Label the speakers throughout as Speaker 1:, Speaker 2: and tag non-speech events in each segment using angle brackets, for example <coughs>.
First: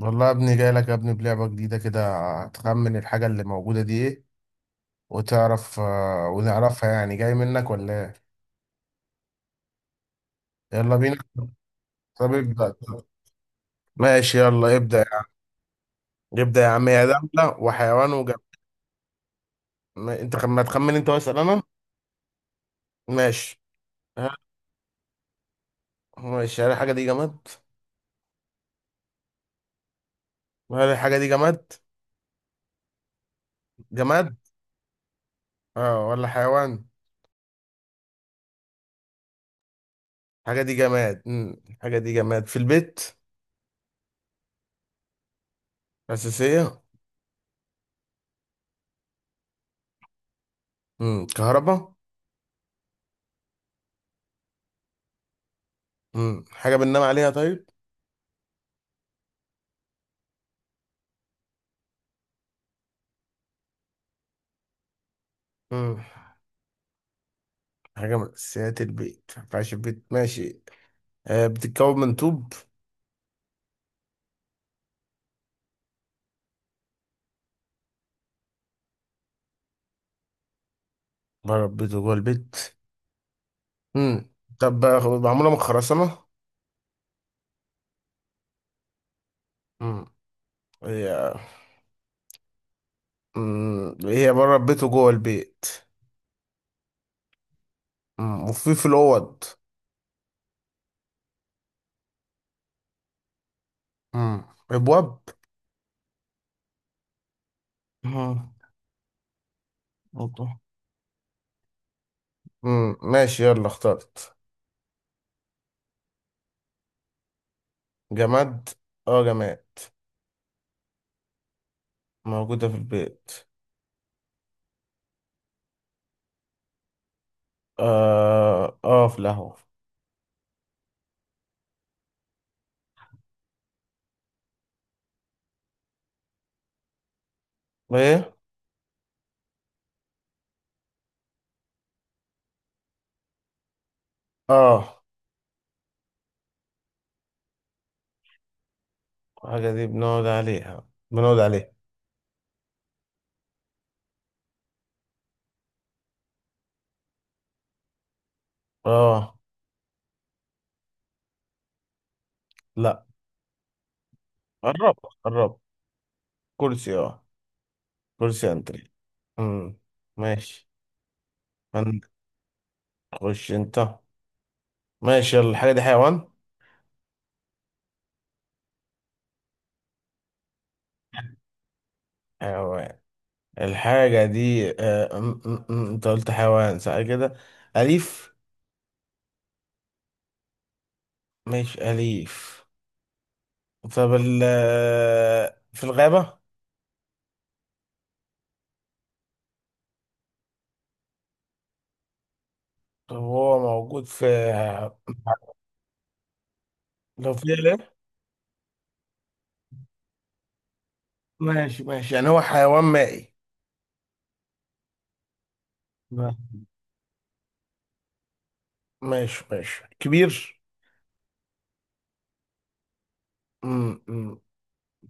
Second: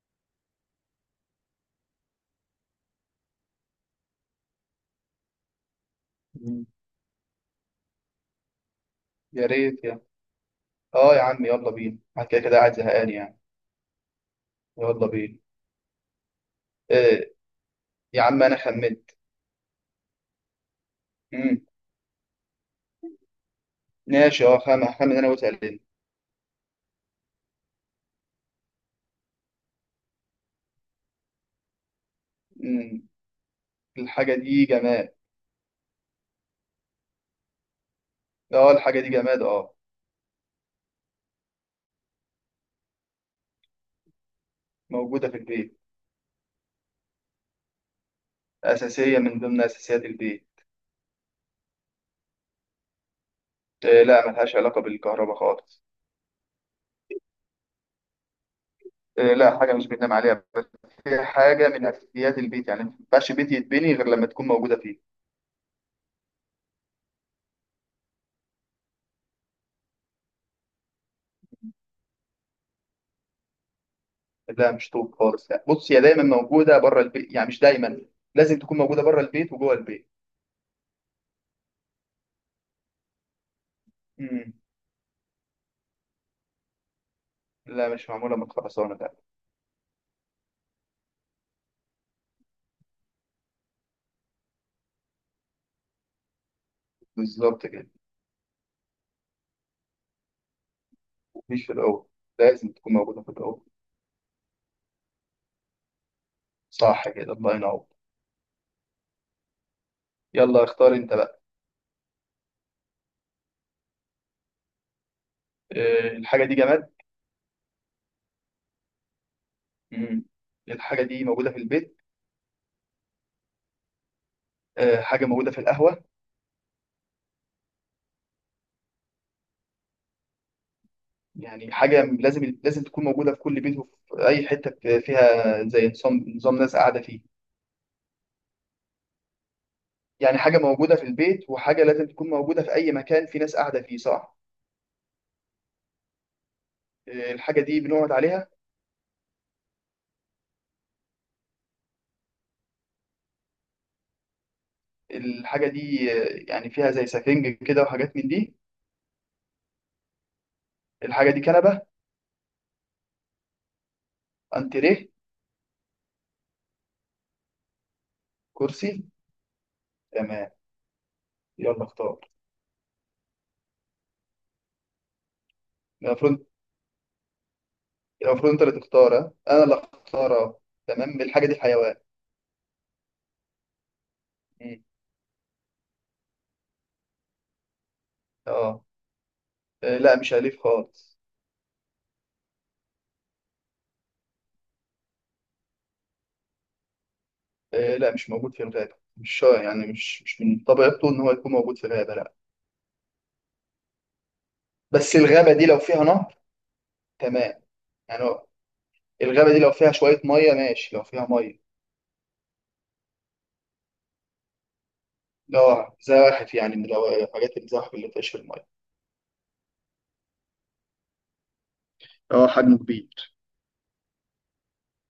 Speaker 1: والله يا ابني، جاي لك يا ابني بلعبة جديدة كده. هتخمن الحاجة اللي موجودة دي ايه؟ وتعرف
Speaker 2: مم.
Speaker 1: ونعرفها، يعني جاي منك ولا ايه.
Speaker 2: يا ريت يا.
Speaker 1: يلا
Speaker 2: اه
Speaker 1: بينا.
Speaker 2: يا عم، يلا بينا، انا
Speaker 1: طب
Speaker 2: كده كده قاعد
Speaker 1: ابدأ.
Speaker 2: زهقان يعني.
Speaker 1: ماشي، يلا ابدأ يا
Speaker 2: يلا
Speaker 1: عم.
Speaker 2: بينا.
Speaker 1: ابدأ يا عم، يا
Speaker 2: آه
Speaker 1: دولة وحيوان
Speaker 2: يا
Speaker 1: وجماد.
Speaker 2: عم انا خمنت.
Speaker 1: ما تخمن انت واسأل
Speaker 2: مم.
Speaker 1: انا. ماشي. ها.
Speaker 2: ماشي، اه، هخمن انا وانت قاعدين.
Speaker 1: ماشي، هل الحاجة دي جماد؟ هل الحاجة دي جماد؟
Speaker 2: مم. الحاجه
Speaker 1: جماد.
Speaker 2: دي جماد.
Speaker 1: اه ولا حيوان؟
Speaker 2: اه الحاجه دي جماد، اه
Speaker 1: الحاجة دي جماد. الحاجة دي جماد في البيت.
Speaker 2: موجوده في البيت.
Speaker 1: أساسية.
Speaker 2: اساسيه من ضمن اساسيات البيت.
Speaker 1: كهرباء.
Speaker 2: آه لا، ملهاش علاقه بالكهرباء خالص.
Speaker 1: حاجة بننام عليها؟ طيب.
Speaker 2: آه لا، حاجه مش بننام عليها بس. هي حاجه من اساسيات البيت، يعني ما ينفعش بيت يتبني غير لما تكون موجوده فيه.
Speaker 1: مم. حاجة من أساسيات البيت، ما ينفعش البيت. ماشي. آه، بتتكون من طوب؟
Speaker 2: لا مش طوب خالص، يعني بص، هي دايما موجوده بره البيت، يعني مش دايما. لازم تكون موجوده بره البيت وجوه البيت.
Speaker 1: بره البيت وجوه البيت. مم.
Speaker 2: مم.
Speaker 1: طب معمولة من خرسانة؟
Speaker 2: لا مش معمولة من خرسانة، لا.
Speaker 1: مم. هي. مم. هي بره البيت وجوه البيت.
Speaker 2: بالظبط كده.
Speaker 1: مم. وفي الأوض.
Speaker 2: مفيش في الأول. لازم تكون موجودة في الأول.
Speaker 1: مم. أبواب.
Speaker 2: صح كده، الله ينور.
Speaker 1: مم. أوضة.
Speaker 2: يلا اختار أنت بقى.
Speaker 1: مم. ماشي، يلا اخترت.
Speaker 2: أه الحاجة دي جماد.
Speaker 1: جماد. اه جماد.
Speaker 2: مم. الحاجة دي موجودة في البيت.
Speaker 1: موجودة في البيت.
Speaker 2: أه حاجة موجودة في القهوة.
Speaker 1: اه، اه، في القهوة.
Speaker 2: يعني حاجة لازم تكون موجودة في كل بيت، وفي أي حتة فيها، زي نظام نظام ناس قاعدة فيه.
Speaker 1: ايه.
Speaker 2: يعني حاجة موجودة في البيت، وحاجة لازم تكون موجودة في أي مكان في ناس قاعدة فيه، صح.
Speaker 1: اه،
Speaker 2: أه الحاجة دي بنقعد عليها.
Speaker 1: الحاجة دي بنقعد عليها، بنقعد عليها.
Speaker 2: الحاجة دي، يعني فيها زي سفنج كده وحاجات من دي.
Speaker 1: اه.
Speaker 2: الحاجة دي كنبة.
Speaker 1: لا. قربت
Speaker 2: انتريه.
Speaker 1: قربت. كرسي، اه. كرسي انتري.
Speaker 2: كرسي.
Speaker 1: امم
Speaker 2: تمام.
Speaker 1: ماشي.
Speaker 2: يلا
Speaker 1: عندك؟
Speaker 2: اختار.
Speaker 1: خش انت. ماشي، يلا الحاجة دي حيوان.
Speaker 2: المفروض المفروض انت اللي تختار، ها؟ انا اللي اختار، اه. تمام الحاجه دي حيوان.
Speaker 1: حيوان. الحاجة دي
Speaker 2: مم.
Speaker 1: آه، أم- أم- أم، انت قلت حيوان صح كده؟ أليف.
Speaker 2: اه. آه، لا مش اليف خالص.
Speaker 1: مش أليف. طب ال آه، في الغابة؟
Speaker 2: آه، لا مش موجود في الغابه، مش يعني، مش من طبيعته ان هو يكون موجود في الغابه، لا.
Speaker 1: طب هو موجود في؟
Speaker 2: بس الغابه دي لو فيها نهر.
Speaker 1: لو في
Speaker 2: تمام.
Speaker 1: ليه؟
Speaker 2: يعني هو. الغابه دي لو فيها شويه ميه، ماشي، لو فيها ميه.
Speaker 1: ماشي ماشي، يعني هو حيوان مائي.
Speaker 2: اه
Speaker 1: نعم.
Speaker 2: زواحف، يعني من حاجات الزواحف اللي بتعيش في الميه.
Speaker 1: ماشي ماشي، كبير.
Speaker 2: اه حجمه كبير.
Speaker 1: أم- أم-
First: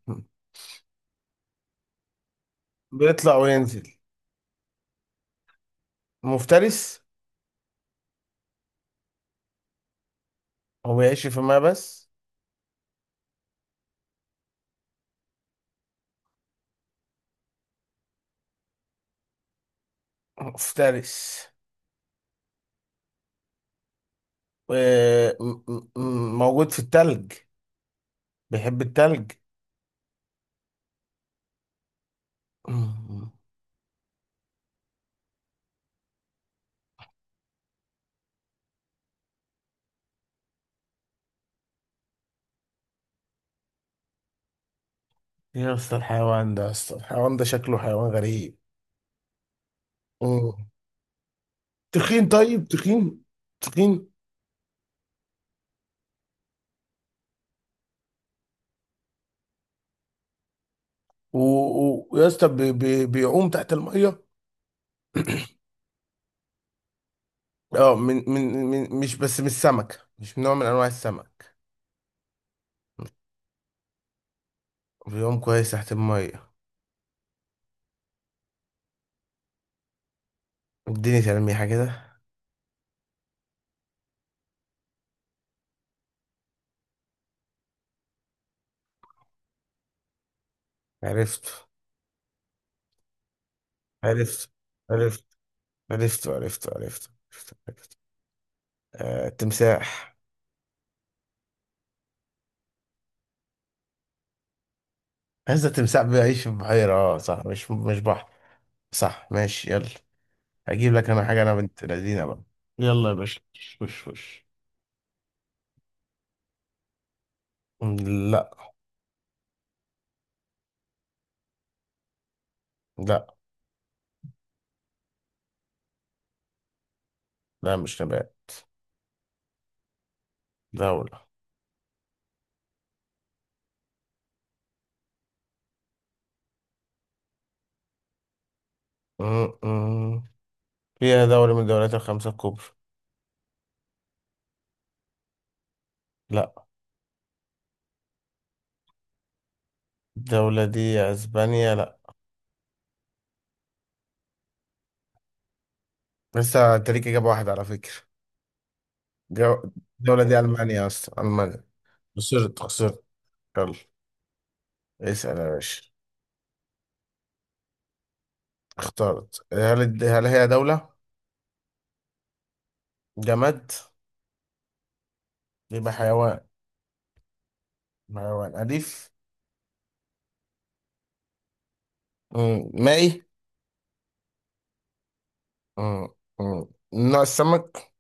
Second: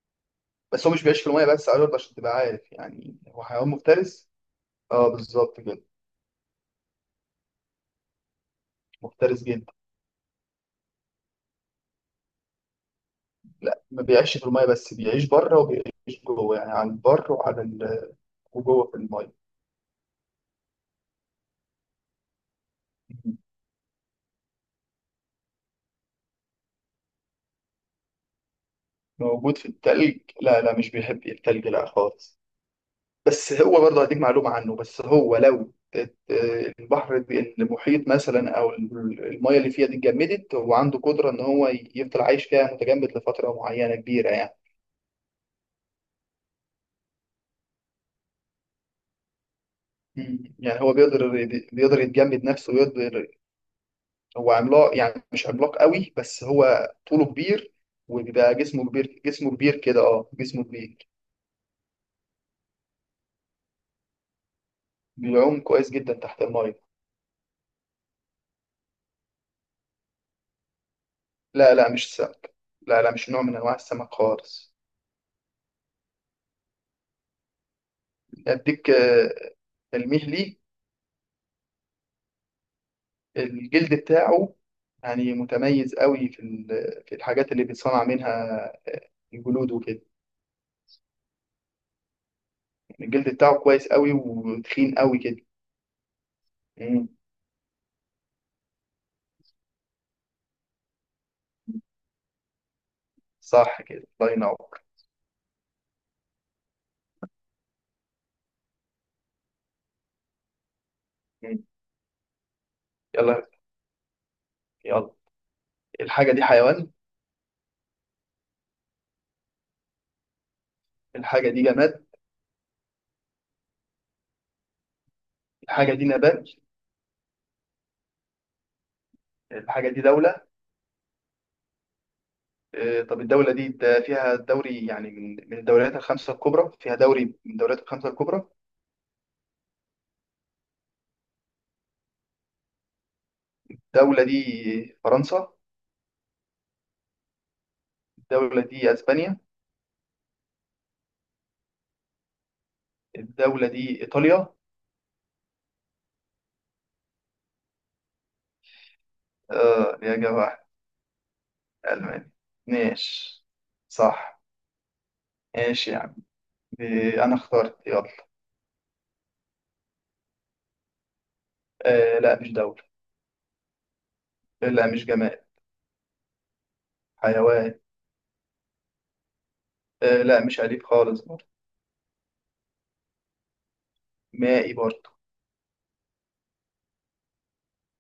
Speaker 1: أم.
Speaker 2: بس هو مش بيعيش في الميه بس، عايز برضه عشان تبقى عارف يعني
Speaker 1: بيطلع
Speaker 2: هو حيوان
Speaker 1: وينزل.
Speaker 2: مفترس. اه بالظبط كده.
Speaker 1: مفترس.
Speaker 2: مفترس جدا.
Speaker 1: هو يعيش في ما بس.
Speaker 2: لا، ما بيعيش في المايه بس، بيعيش بره وبيعيش جوه، يعني على البر وعلى وجوه في المايه.
Speaker 1: مفترس. و- موجود في التلج. بيحب التلج.
Speaker 2: موجود في التلج؟ لا لا مش بيحب التلج، لا خالص.
Speaker 1: مم.
Speaker 2: بس هو برضه هديك معلومة عنه، بس هو لو المحيط مثلا، او المايه اللي فيها دي اتجمدت، هو عنده قدرة ان هو يفضل عايش فيها متجمد لفترة معينة كبيرة يعني.
Speaker 1: ايه يا اسطى الحيوان ده، يا اسطى الحيوان ده شكله حيوان غريب.
Speaker 2: مم.
Speaker 1: مم.
Speaker 2: يعني هو بيقدر. بيقدر
Speaker 1: تخين،
Speaker 2: يتجمد
Speaker 1: طيب
Speaker 2: نفسه،
Speaker 1: تخين.
Speaker 2: ويقدر.
Speaker 1: تخين.
Speaker 2: هو عملاق، يعني مش عملاق قوي، بس هو طوله كبير. وبيبقى جسمه كبير، جسمه كبير كده، اه جسمه كبير.
Speaker 1: و- ويا اسطى، بيعوم تحت الميه.
Speaker 2: بيعوم كويس جدا تحت المايه.
Speaker 1: اه، من مش بس، مش سمكة، مش من نوع من انواع السمك.
Speaker 2: لا لا مش سمك. لا لا مش نوع من انواع السمك خالص.
Speaker 1: بيعوم كويس تحت الميه.
Speaker 2: اديك تلميح ليه.
Speaker 1: اديني تلميحة كده.
Speaker 2: الجلد بتاعه، يعني متميز قوي في الحاجات اللي بيتصنع منها الجلود وكده.
Speaker 1: عرفته.
Speaker 2: يعني الجلد بتاعه كويس قوي
Speaker 1: عرفت
Speaker 2: وتخين قوي
Speaker 1: عرفت
Speaker 2: كده.
Speaker 1: عرفت عرفت
Speaker 2: مم.
Speaker 1: عرفت. عرفت. آه، تمساح.
Speaker 2: صح كده، الله ينور.
Speaker 1: هذا التمساح بيعيش في بحيرة، اه؟ صح، مش بحر. صح، ماشي، يلا. هجيب لك انا حاجة، انا
Speaker 2: مم.
Speaker 1: بنت لذينة بقى. يلا يا باشا.
Speaker 2: يلا
Speaker 1: وش وش.
Speaker 2: يلا. الحاجة دي حيوان.
Speaker 1: لا.
Speaker 2: الحاجة دي جماد.
Speaker 1: لا.
Speaker 2: الحاجه دي نبات.
Speaker 1: لا مش نبات.
Speaker 2: الحاجه دي دوله.
Speaker 1: دولة.
Speaker 2: طب الدوله دي ده فيها دوري، يعني من الدوريات الخمسه الكبرى، فيها دوري من الدوريات الخمسه الكبرى.
Speaker 1: م- م. فيها دولة من الدولات الخمسة الكبرى.
Speaker 2: الدوله دي فرنسا.
Speaker 1: لا.
Speaker 2: الدوله دي اسبانيا.
Speaker 1: الدولة دي اسبانيا؟ لا.
Speaker 2: الدوله دي ايطاليا.
Speaker 1: لسه انت ليك اجابة واحدة على فكرة. جو...
Speaker 2: اه يا
Speaker 1: الدولة دي
Speaker 2: جماعه.
Speaker 1: المانيا، اصلا المانيا.
Speaker 2: المانيا.
Speaker 1: خسرت خسرت.
Speaker 2: ماشي.
Speaker 1: يلا.
Speaker 2: صح.
Speaker 1: اسأل يا باشا.
Speaker 2: ماشي يعني. انا اخترت. يلا.
Speaker 1: اخترت، هل هي دولة؟
Speaker 2: آه لا مش دوله.
Speaker 1: جماد؟
Speaker 2: لا مش جماد.
Speaker 1: يبقى حيوان.
Speaker 2: حيوان.
Speaker 1: حيوان أليف؟
Speaker 2: آه لا مش اليف خالص برضه.
Speaker 1: مم. مائي؟
Speaker 2: مائي برضه.
Speaker 1: مم. مم. من نوع السمك؟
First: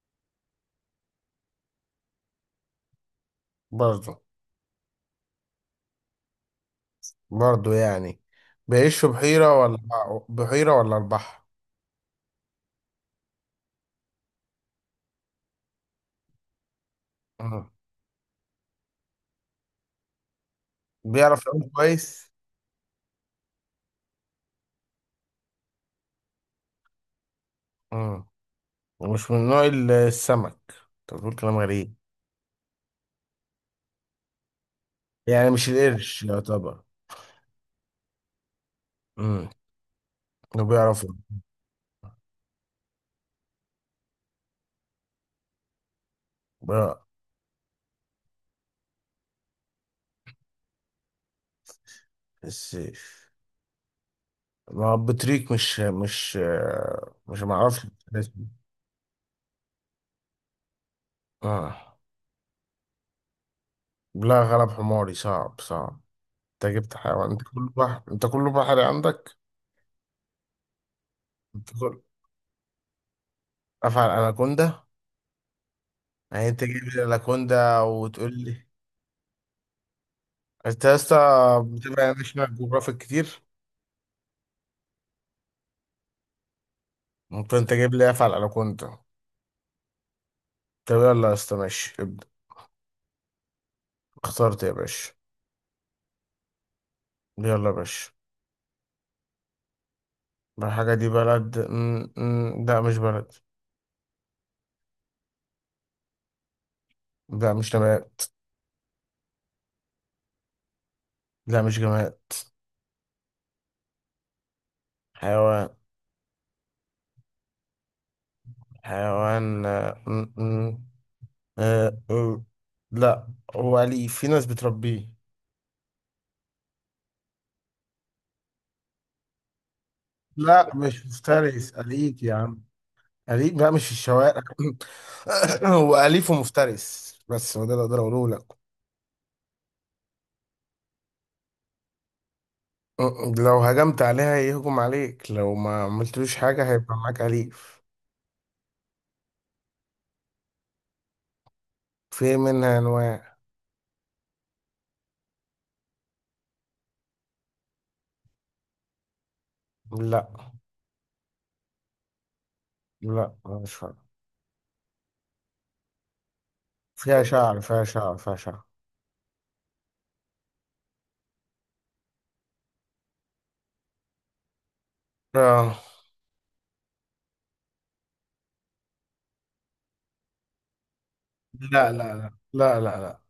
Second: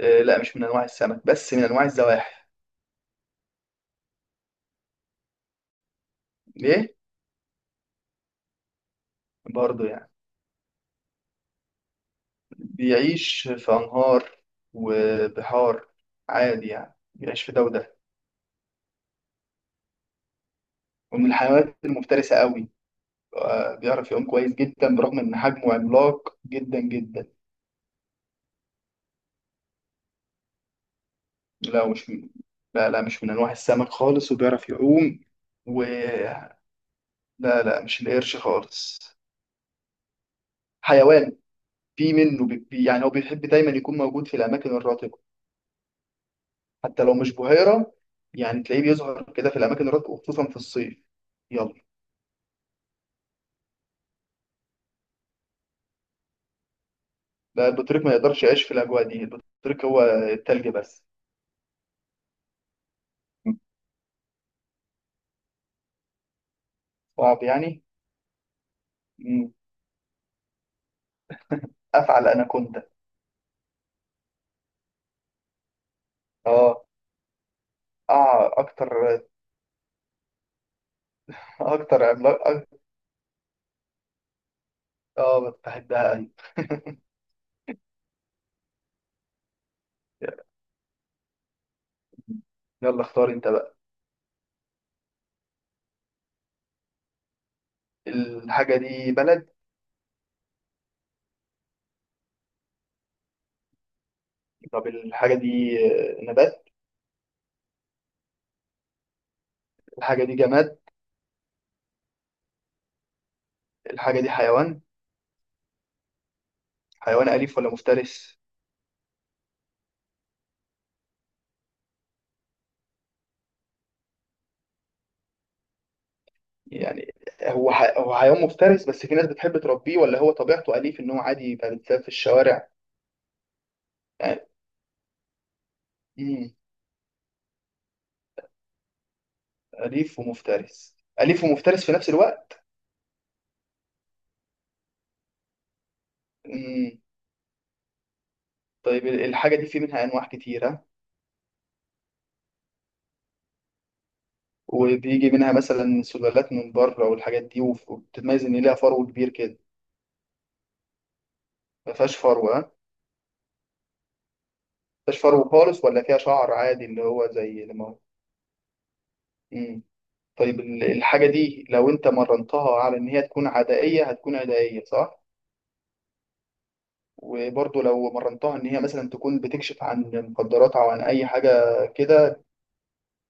Speaker 2: آه لا مش من انواع السمك، بس من انواع الزواحف.
Speaker 1: برضه.
Speaker 2: ليه؟
Speaker 1: برضه يعني. بيعيش في بحيرة ولا؟
Speaker 2: برضه يعني.
Speaker 1: بحيرة ولا البحر؟
Speaker 2: بيعيش في أنهار وبحار، عادي، يعني بيعيش في ده
Speaker 1: مم.
Speaker 2: وده. ومن
Speaker 1: بيعرف يعوم
Speaker 2: الحيوانات
Speaker 1: كويس.
Speaker 2: المفترسة قوي. بيعرف يعوم كويس جدا، برغم إن حجمه عملاق جدا جدا.
Speaker 1: مم. ومش من نوع السمك؟ طب بتقول كلام
Speaker 2: لا
Speaker 1: غريب.
Speaker 2: مش من. لا لا مش من أنواع السمك خالص، وبيعرف يعوم.
Speaker 1: يعني مش
Speaker 2: و
Speaker 1: القرش يعتبر؟
Speaker 2: لا لا مش القرش خالص.
Speaker 1: مم. انه بيعرف.
Speaker 2: حيوان. في منه بي... بي- يعني هو بيحب دايما يكون موجود في الأماكن الرطبة، حتى
Speaker 1: بقى.
Speaker 2: لو مش بحيرة. يعني تلاقيه بيظهر كده في الأماكن الرطبة، وخصوصا في الصيف.
Speaker 1: السيف. ما هو بطريق مش. مش
Speaker 2: لا،
Speaker 1: معرفش.
Speaker 2: البطريق ما يقدرش
Speaker 1: اسمه.
Speaker 2: يعيش في الاجواء دي، البطريق هو التلج بس.
Speaker 1: آه. لا، غلب حماري، صعب صعب. انت جبت حيوان، انت
Speaker 2: صعب
Speaker 1: كله
Speaker 2: يعني.
Speaker 1: بحر، انت كله بحري عندك.
Speaker 2: مم.
Speaker 1: انت كله.
Speaker 2: افعل اناكوندا.
Speaker 1: افعل اناكوندا. يعني انت جايب
Speaker 2: اه
Speaker 1: لي اناكوندا وتقول
Speaker 2: اه
Speaker 1: لي؟
Speaker 2: اكتر.
Speaker 1: انت يا اسطى،
Speaker 2: اكتر
Speaker 1: بتبقى
Speaker 2: عملاق
Speaker 1: ناشونال جيوغرافيك كتير.
Speaker 2: اه. بحبها أوي. <laughs>
Speaker 1: ممكن انت جايب لي افعل اناكوندا. طب يلا يا اسطى، ماشي ابدا.
Speaker 2: يلا اختار انت بقى.
Speaker 1: اخترت يا باشا. يلا يا باشا.
Speaker 2: الحاجه دي بلد.
Speaker 1: ما الحاجة دي بلد، لا مش بلد.
Speaker 2: طب الحاجه دي نبات.
Speaker 1: لا مش نبات.
Speaker 2: الحاجه دي جماد.
Speaker 1: لا مش جماد.
Speaker 2: الحاجه دي حيوان.
Speaker 1: حيوان.
Speaker 2: حيوان اليف ولا مفترس؟
Speaker 1: حيوان آه، آه، لا. هو أليف، في ناس بتربيه.
Speaker 2: يعني هو هو حيوان مفترس، بس في ناس بتحب تربيه، ولا هو
Speaker 1: لا،
Speaker 2: طبيعته اليف
Speaker 1: مش
Speaker 2: ان هو عادي يبقى
Speaker 1: مفترس،
Speaker 2: بيتلعب في
Speaker 1: أليف يا عم.
Speaker 2: الشوارع.
Speaker 1: أليف بقى، مش في الشوارع.
Speaker 2: يعني.
Speaker 1: <coughs> هو أليف
Speaker 2: مم.
Speaker 1: ومفترس بس، هو ده اللي أقدر أقوله لك.
Speaker 2: أليف ومفترس. أليف ومفترس في نفس الوقت.
Speaker 1: لو هجمت عليها يهجم عليك، لو ما عملتلوش حاجة
Speaker 2: مم.
Speaker 1: هيبقى معاك أليف.
Speaker 2: طيب الحاجة دي في منها أنواع كتيرة،
Speaker 1: في منها أنواع.
Speaker 2: وبيجي منها مثلا سلالات من بره والحاجات دي، وبتتميز إن ليها فرو كبير كده.
Speaker 1: لا،
Speaker 2: ما فيهاش فرو، ها، ما
Speaker 1: لا مش فاهم.
Speaker 2: فيهاش فرو خالص، ولا فيها شعر عادي اللي
Speaker 1: فيها
Speaker 2: هو
Speaker 1: شعر،
Speaker 2: زي
Speaker 1: فيها
Speaker 2: لما هو.
Speaker 1: شعر، فيها شعر.
Speaker 2: مم. طيب الحاجة دي لو أنت مرنتها على إن هي تكون عدائية هتكون عدائية، صح؟
Speaker 1: آه.
Speaker 2: وبرضه لو مرنتها إن هي مثلا تكون بتكشف عن مخدرات أو عن أي حاجة
Speaker 1: لا لا لا
Speaker 2: كده.
Speaker 1: لا لا لا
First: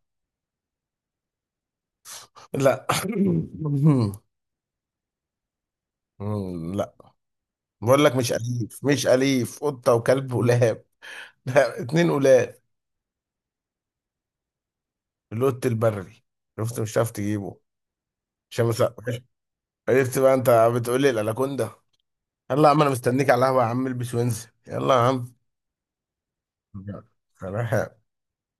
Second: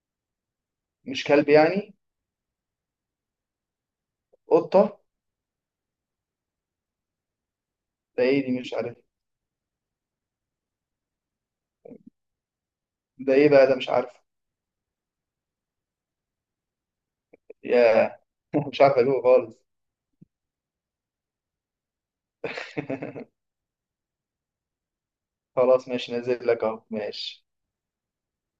Speaker 2: مش كلب يعني.
Speaker 1: لا.
Speaker 2: قطة.
Speaker 1: <coughs> لا. بقول لك
Speaker 2: ده
Speaker 1: مش
Speaker 2: إيه دي، مش
Speaker 1: أليف،
Speaker 2: عارف.
Speaker 1: مش أليف، قطة وكلب ولاب. لا اتنين ولاب.
Speaker 2: ده إيه بقى ده، مش عارف.
Speaker 1: اللوت البري. شفت، مش هتعرف تجيبه.
Speaker 2: يا.
Speaker 1: عشان
Speaker 2: <laughs> مش
Speaker 1: بس.
Speaker 2: عارف اجيبه خالص.
Speaker 1: عرفت بقى انت. بتقول لي الاناكوندا. يلا يا عم، انا مستنيك على
Speaker 2: <laughs>
Speaker 1: القهوه يا عم، البس وانزل يلا يا عم.
Speaker 2: خلاص ماشي، نازل لك اهو، ماشي.
Speaker 1: سلام.